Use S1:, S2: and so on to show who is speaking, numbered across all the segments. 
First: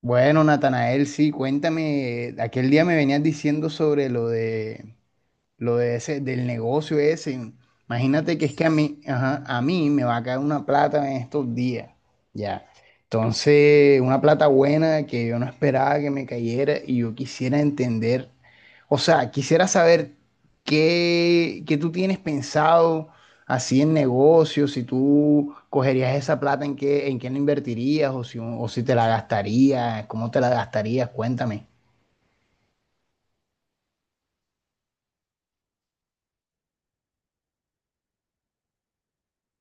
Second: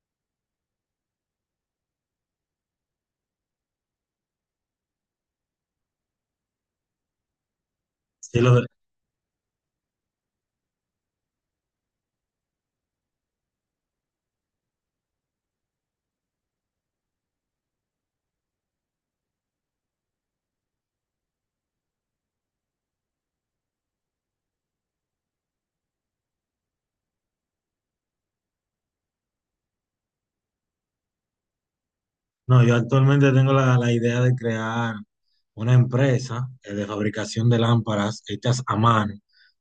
S1: Bueno, Natanael, sí, cuéntame, aquel día me venías diciendo sobre lo de ese, del negocio ese. Imagínate
S2: Sí,
S1: que es
S2: lo
S1: que
S2: de-
S1: a mí, ajá, a mí me va a caer una plata en estos días, ya. Entonces, una plata buena que yo no esperaba que me cayera y yo quisiera entender, o sea, quisiera saber qué tú tienes pensado así en negocios, si tú cogerías esa plata, en qué la invertirías o si te la gastarías, cómo te la gastarías, cuéntame.
S2: No, yo actualmente tengo la idea de crear una empresa de fabricación de lámparas hechas a mano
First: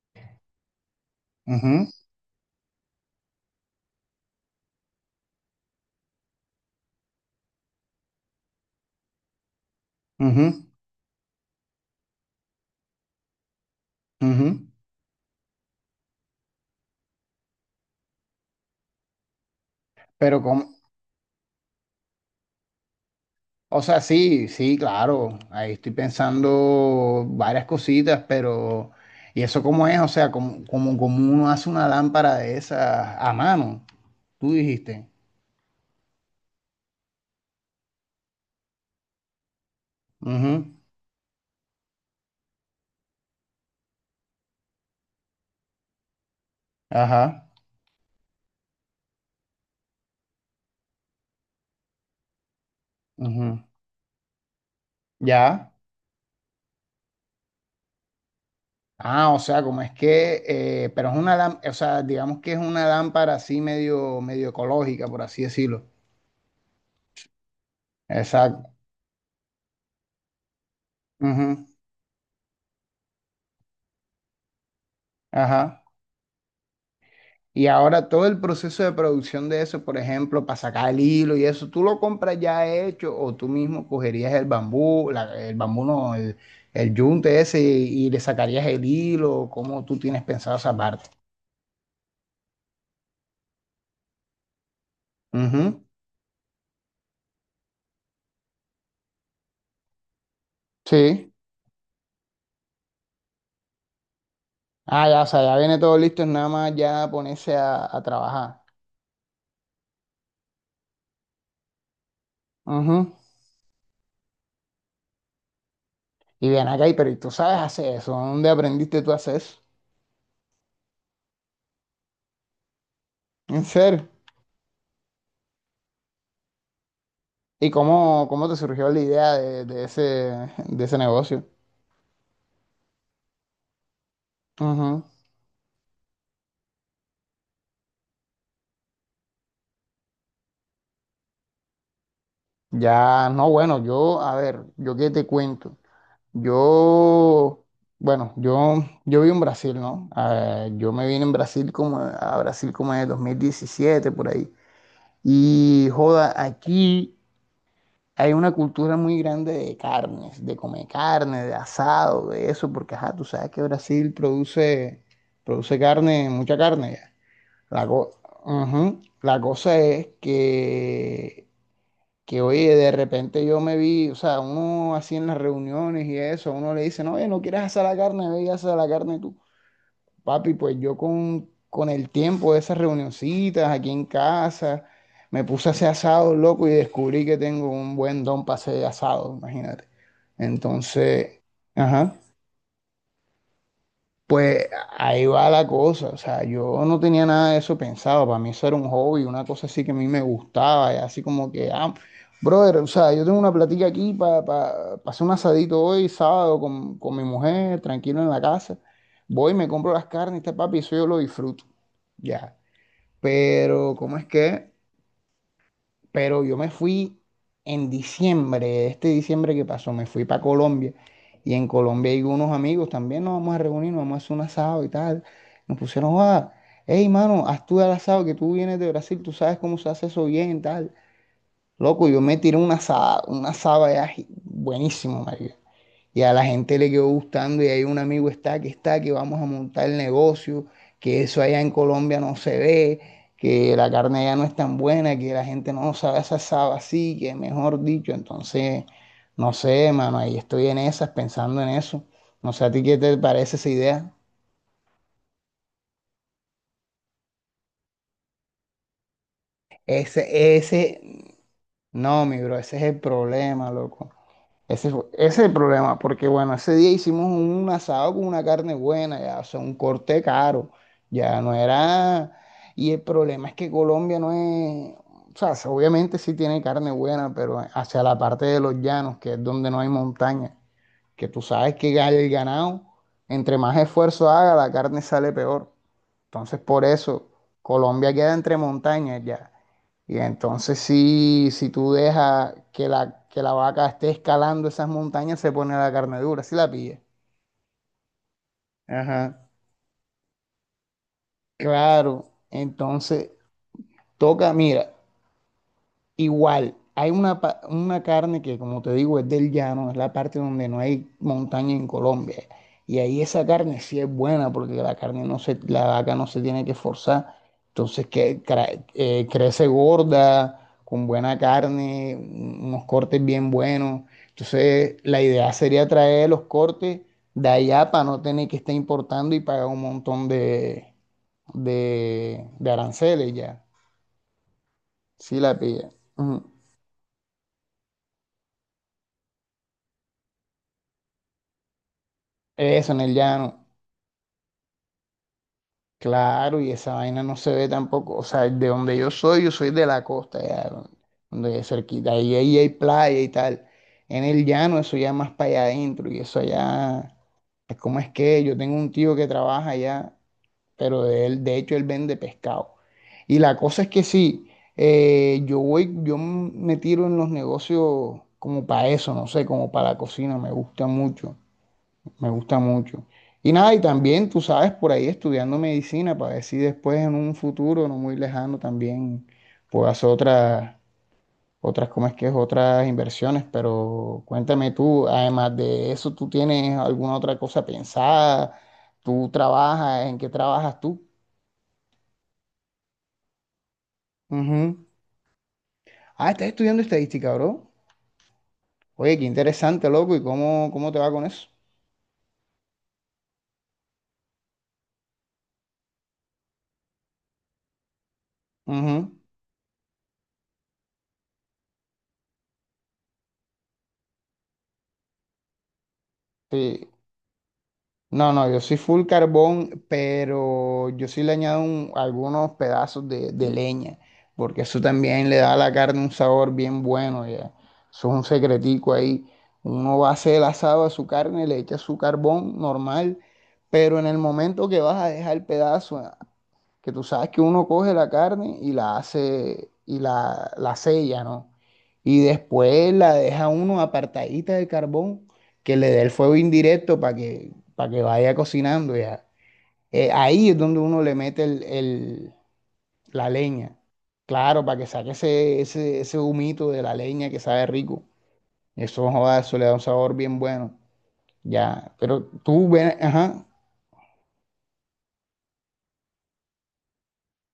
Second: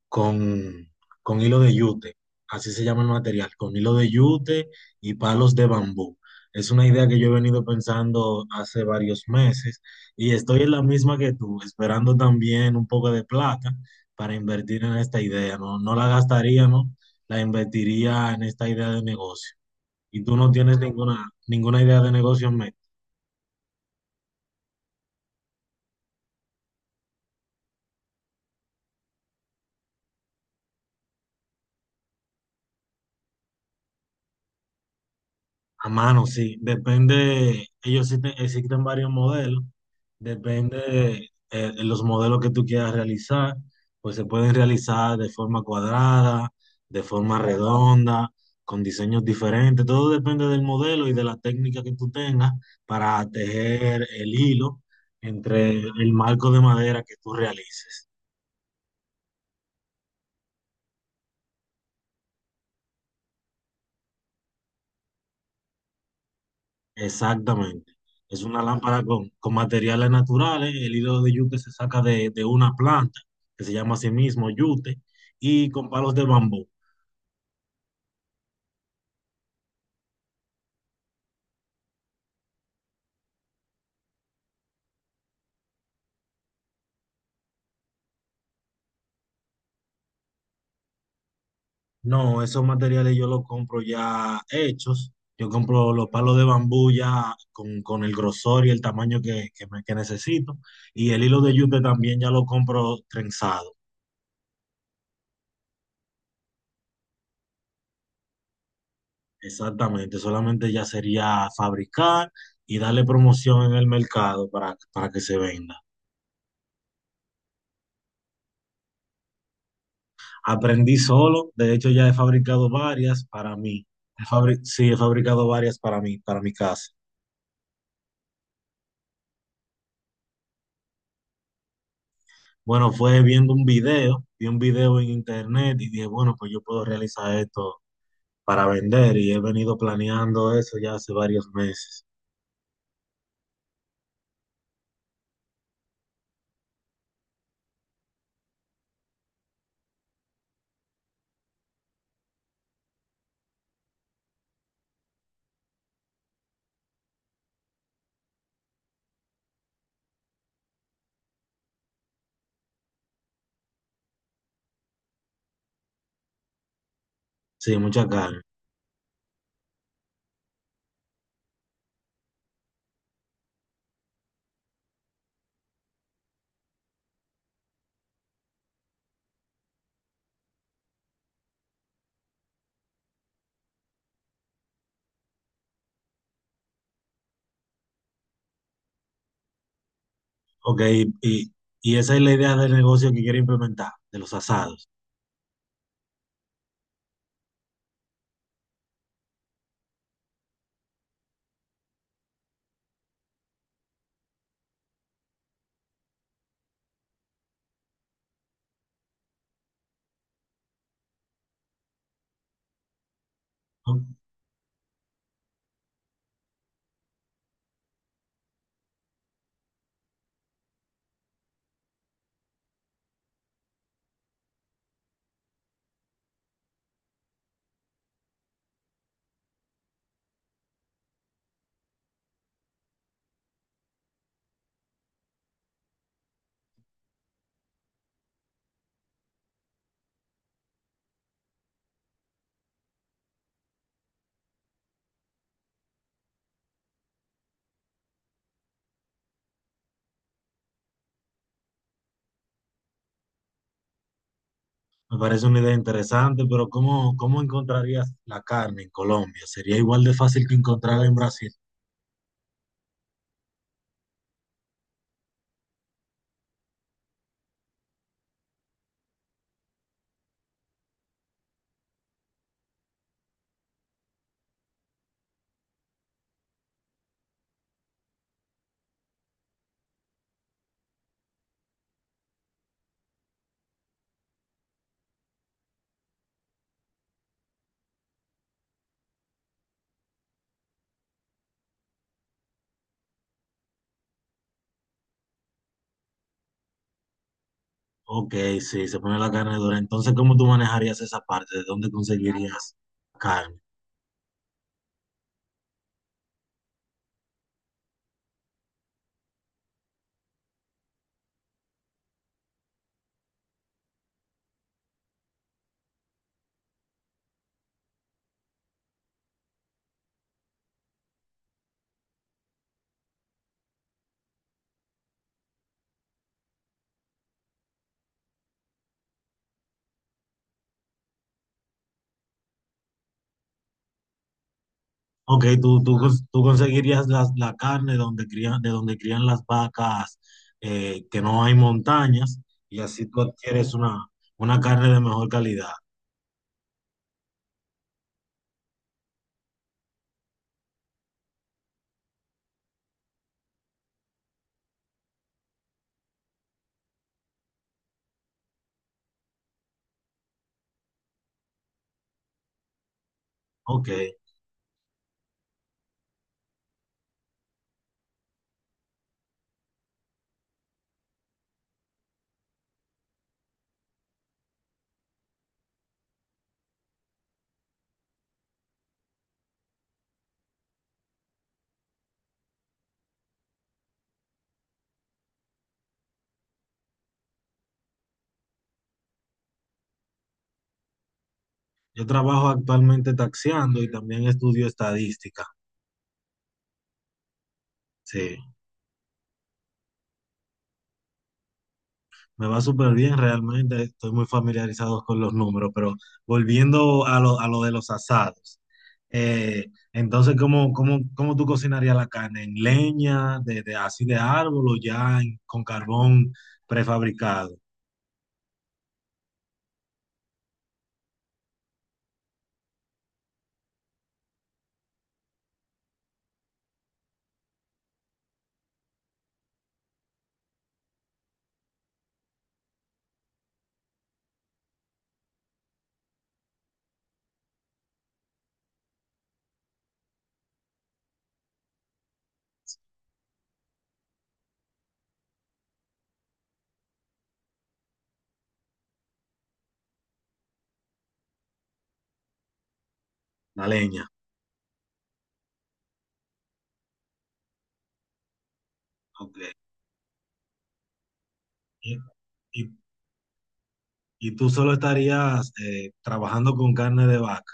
S2: con, con hilo de
S1: Ujú,
S2: yute, así se llama el material, con hilo de yute y palos de bambú. Es una idea que yo he venido pensando hace varios meses y estoy
S1: ujú,
S2: en la misma que tú, esperando también un poco de plata para
S1: ujú.
S2: invertir en esta idea, ¿no? No la gastaría, ¿no? La invertiría en esta idea de negocio. Y tú
S1: Pero,
S2: no
S1: ¿cómo?
S2: tienes ninguna idea de negocio en mente.
S1: O sea, sí, sí, claro. Ahí estoy pensando varias cositas, pero ¿y eso cómo es? O sea, como uno hace una lámpara de esas a mano, tú dijiste.
S2: A mano, sí. Depende, ellos existen, existen varios modelos.
S1: Ujú.
S2: Depende los modelos que tú quieras realizar. Pues se pueden realizar de forma cuadrada, de forma
S1: Ajá.
S2: redonda, con diseños diferentes. Todo depende del modelo y de la técnica que tú tengas para
S1: Ujú.
S2: tejer el hilo
S1: Ya.
S2: entre el marco de madera que tú realices.
S1: Ah, o sea, como es que, pero es una lámpara, o sea, digamos que es una lámpara así medio ecológica, por así decirlo.
S2: Exactamente. Es una
S1: Exacto.
S2: lámpara con materiales naturales. El hilo de yute
S1: Ujú.
S2: se saca de una planta que se llama a sí mismo yute y
S1: Ajá.
S2: con palos de bambú.
S1: Y ahora todo el proceso de producción de eso, por ejemplo, para sacar el hilo y eso, tú lo compras ya hecho o tú mismo cogerías el bambú, el bambú no, el yunte ese y le sacarías el hilo, ¿cómo tú tienes pensado esa parte?
S2: No, esos materiales yo los compro ya hechos. Yo
S1: Ujú.
S2: compro los palos de bambú ya con el grosor y el tamaño que necesito. Y el
S1: Sí.
S2: hilo de yute también ya lo compro trenzado.
S1: Ah, ya, o sea, ya viene todo listo, es nada más ya ponerse a trabajar.
S2: Exactamente. Solamente ya sería fabricar y darle
S1: Ujú.
S2: promoción en el mercado para que se venda.
S1: Y bien acá, y pero ¿y tú sabes hacer eso? ¿Dónde aprendiste tú a hacer eso?
S2: Aprendí solo, de hecho ya he fabricado varias para
S1: ¿En
S2: mí.
S1: serio?
S2: Sí, he fabricado varias para mí, para mi casa.
S1: ¿Y cómo, cómo te surgió la idea de ese, de ese negocio?
S2: Bueno, fue viendo un video, vi un video
S1: Ujú.
S2: en internet y dije, bueno, pues yo puedo realizar esto para vender y he venido planeando eso ya hace varios meses.
S1: Ya, no, bueno, yo, a ver, yo qué te cuento. Yo, bueno, yo vivo en Brasil, ¿no? Yo me vine en Brasil como, a Brasil como en el 2017 por ahí. Y, joda, aquí hay una cultura muy grande de carnes, de comer carne, de asado, de eso, porque, ajá, tú sabes que Brasil produce, produce carne, mucha carne ya.
S2: Sí,
S1: La,
S2: mucha
S1: co-
S2: carne.
S1: Ujú. La cosa es que oye, de repente yo me vi, o sea, uno así en las reuniones y eso, uno le dice, no, oye, no quieres hacer la carne, ve y haces la carne tú. Papi, pues yo con el tiempo de esas reunioncitas aquí en casa, me puse a hacer asado, loco, y descubrí que tengo un buen don para hacer asado, imagínate.
S2: Ok,
S1: Entonces,
S2: y, y
S1: ajá.
S2: esa es la idea del negocio que quiero implementar, de los
S1: Pues
S2: asados.
S1: ahí va la cosa, o sea, yo no tenía nada de eso pensado, para mí eso era un hobby, una cosa así que a mí me gustaba, y así como que, ah, brother, o sea, yo tengo una platica aquí para hacer un asadito hoy, sábado, con mi mujer, tranquilo en la casa, voy, me compro las carnes, este papi, eso yo lo disfruto, ya, pero
S2: ¿No?
S1: ¿cómo es que? Pero yo me fui en diciembre, este diciembre que pasó, me fui para Colombia y en Colombia hay unos amigos también, nos vamos a reunir, nos vamos a hacer un asado y tal. Nos pusieron, ah, hey mano, haz tú el asado que tú vienes de Brasil, tú sabes cómo se hace eso bien, tal. Loco, yo me tiré una asada allá buenísimo, marica. Y a la gente le quedó gustando y hay un amigo está que vamos a montar el negocio, que eso allá en Colombia no se ve, que la carne allá no es tan buena, que la gente no sabe esa asado así, que mejor dicho, entonces, no sé, mano, ahí estoy en esas, pensando en eso. No sé a ti qué te parece esa idea.
S2: Me parece una idea interesante, pero ¿cómo, cómo encontrarías la carne en Colombia? ¿Sería igual de fácil que
S1: Ese,
S2: encontrarla en
S1: ese,
S2: Brasil?
S1: no, mi bro, ese es el problema, loco. Ese es el problema, porque bueno, ese día hicimos un asado con una carne buena, ya, o sea, un corte caro, ya no era... Y el problema es que Colombia no es... O sea, sí, obviamente sí tiene carne buena, pero hacia la parte de los llanos, que es donde no hay montaña, que tú sabes que el ganado, entre más esfuerzo haga, la carne sale peor. Entonces, por eso, Colombia queda entre montañas ya. Y entonces, si tú dejas que la vaca esté escalando esas montañas, se pone la carne dura, si la pilla.
S2: Ok, sí, se pone la
S1: Ajá.
S2: carne dura. Entonces, ¿cómo tú manejarías esa parte? ¿De dónde
S1: Claro,
S2: conseguirías
S1: entonces,
S2: carne?
S1: toca, mira. Igual, hay una, una carne que, como te digo, es del llano, es la parte donde no hay montaña en Colombia. Y ahí esa carne sí es buena porque la carne no se, la vaca no se tiene que forzar. Entonces que, crece gorda, con buena carne, unos cortes bien buenos. Entonces la idea sería traer los cortes de allá para no tener que estar importando y pagar un montón de aranceles ya. Sí
S2: Ok,
S1: la
S2: tú,
S1: pilla.
S2: tú, cons- tú
S1: Ujú.
S2: conseguirías la carne donde crían, de donde crían las vacas, que no hay montañas, y
S1: Eso, en
S2: así
S1: el
S2: tú
S1: llano.
S2: adquieres una carne de mejor calidad.
S1: Claro, y esa vaina no se ve tampoco. O sea, de donde yo soy de la costa, ya, donde es cerquita. Ahí, ahí hay playa y tal. En el llano, eso ya más para allá adentro. Y eso allá, es como es que? Yo tengo un tío que trabaja allá, pero de él, de hecho, él vende pescado. Y la cosa
S2: Ok,
S1: es que sí, yo voy, me tiro en los negocios como para eso, no sé, como para la cocina, me gusta mucho. Me gusta mucho. Y nada, y también tú sabes, por ahí estudiando medicina para ver si después en un futuro no muy lejano también puedo hacer otras, otras, ¿cómo es que es? Otras inversiones. Pero cuéntame tú, además de eso, ¿tú tienes alguna otra cosa pensada? ¿Tú trabajas? ¿En qué trabajas tú?
S2: yo trabajo actualmente taxiando y también estudio
S1: Ujú.
S2: estadística.
S1: Ah, estás estudiando estadística, bro.
S2: Sí.
S1: Oye, qué interesante, loco. ¿Y cómo, cómo te va con eso?
S2: Me va súper bien realmente, estoy muy familiarizado con los números, pero volviendo a a lo de los asados,
S1: Ujú.
S2: eh, entonces, ¿ cómo tú cocinarías la carne? ¿En leña, así de árbol o con carbón
S1: Sí.
S2: prefabricado?
S1: No, no, yo soy full carbón, pero yo sí le añado algunos pedazos de leña, porque eso también le da a la carne un sabor bien bueno, ya. Eso es un secretico ahí. Uno va a hacer el asado a su carne, le echa su carbón normal, pero en el momento que vas a dejar el pedazo que tú sabes que uno coge la carne y la hace y la sella, ¿no? Y después la deja uno apartadita del carbón, que le dé el fuego indirecto para que vaya cocinando ya. Ahí es donde uno le mete la
S2: La
S1: leña,
S2: leña.
S1: claro, para que saque ese humito de la leña que sabe rico. Eso,
S2: Ok.
S1: joda, eso le da un sabor bien bueno, ya.
S2: Y,
S1: Pero tú
S2: y-
S1: ven, ajá.
S2: y tú solo estarías trabajando con carne de vaca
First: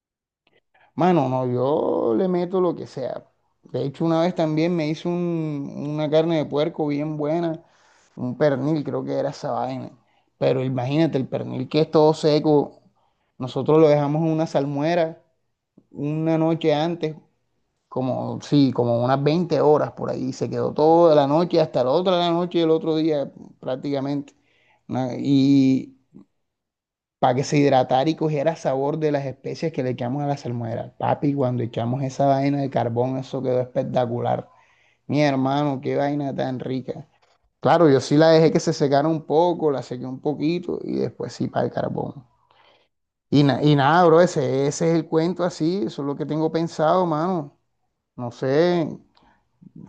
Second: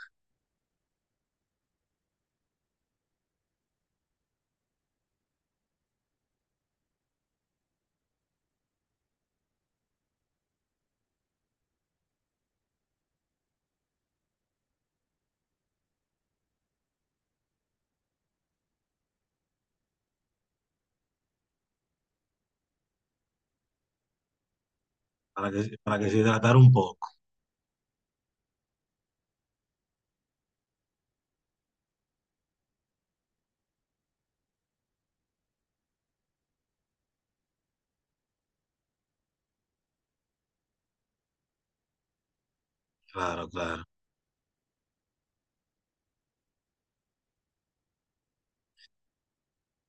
S1: Mano, no, yo le meto lo que sea. De hecho, una vez también me hizo una carne de puerco bien buena, un pernil, creo que era esa vaina. Pero imagínate, el pernil que es todo seco, nosotros lo dejamos en una salmuera una noche antes, como, sí, como unas 20 horas por ahí. Se quedó toda la noche, hasta la otra la noche y el otro día prácticamente. Una- Y
S2: para que se hidratara un poco.
S1: para que se hidratara y cogiera sabor de las especias que le echamos a la salmuera. Papi, cuando echamos esa vaina de carbón, eso quedó espectacular. Mi hermano, qué vaina tan rica. Claro, yo sí la dejé que se secara un poco, la sequé un poquito y después sí para el carbón. Y,
S2: Claro,
S1: y
S2: claro.
S1: nada, bro, ese es el cuento así, eso es lo que tengo pensado, mano. No sé,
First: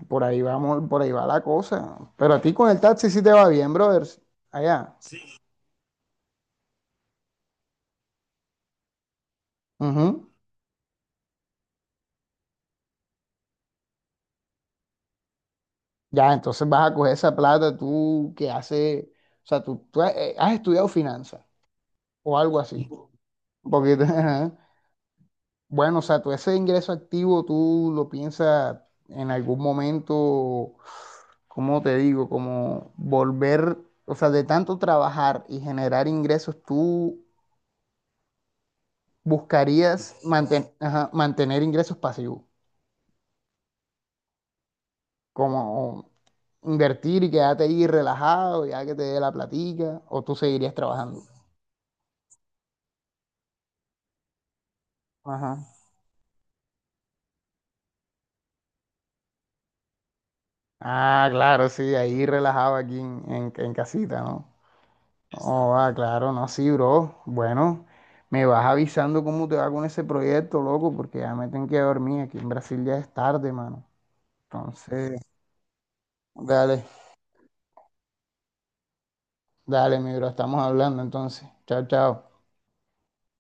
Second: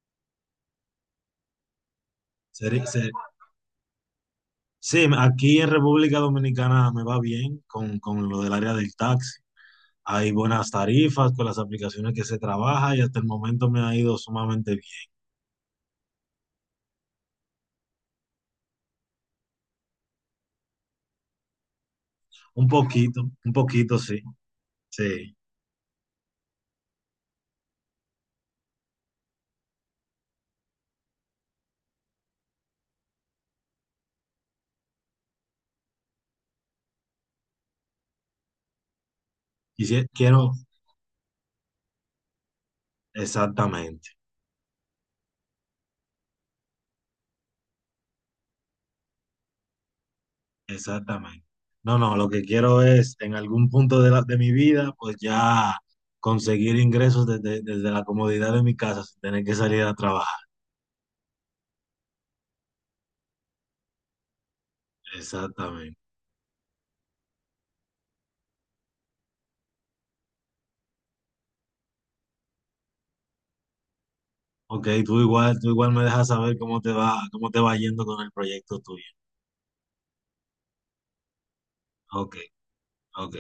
S1: por ahí vamos, por ahí va la cosa. Pero a ti con el
S2: Seri-
S1: taxi
S2: se-
S1: sí te va bien, brother. Allá.
S2: Sí,
S1: Sí,
S2: aquí en República Dominicana me va bien con lo del área del taxi.
S1: ujú.
S2: Hay buenas tarifas con las aplicaciones que se trabaja y hasta el momento me ha ido sumamente bien.
S1: Ya, entonces vas a coger esa plata tú que hace, o sea, tú has, has estudiado finanzas o algo
S2: Un
S1: así.
S2: poquito, un
S1: Porque,
S2: poquito, sí,
S1: ajá.
S2: sí.
S1: Bueno, o sea, tú ese ingreso activo tú lo piensas en algún momento, ¿cómo te digo? Como volver, o sea, de tanto trabajar y generar ingresos, tú
S2: Quisi-
S1: buscarías
S2: quiero,
S1: mantener ingresos pasivos,
S2: exactamente,
S1: como invertir y quedarte ahí relajado, ya que te dé la platica, o tú seguirías trabajando.
S2: exactamente. No, lo que quiero es en algún punto de, la- de mi vida, pues ya conseguir ingresos desde la comodidad de mi casa sin tener que salir a trabajar.
S1: Ah, claro, sí, ahí relajado aquí en, en casita, ¿no? Oh, ah,
S2: Exactamente.
S1: claro, no, sí, bro. Bueno, me vas avisando cómo te va con ese proyecto, loco, porque ya me tengo que dormir. Aquí en Brasil ya es tarde, mano.
S2: Ok,
S1: Entonces,
S2: tú igual me dejas saber
S1: dale,
S2: cómo te va yendo con el proyecto tuyo.
S1: dale, mi bro, estamos hablando entonces. Chao,
S2: Ok,
S1: chao.
S2: ok.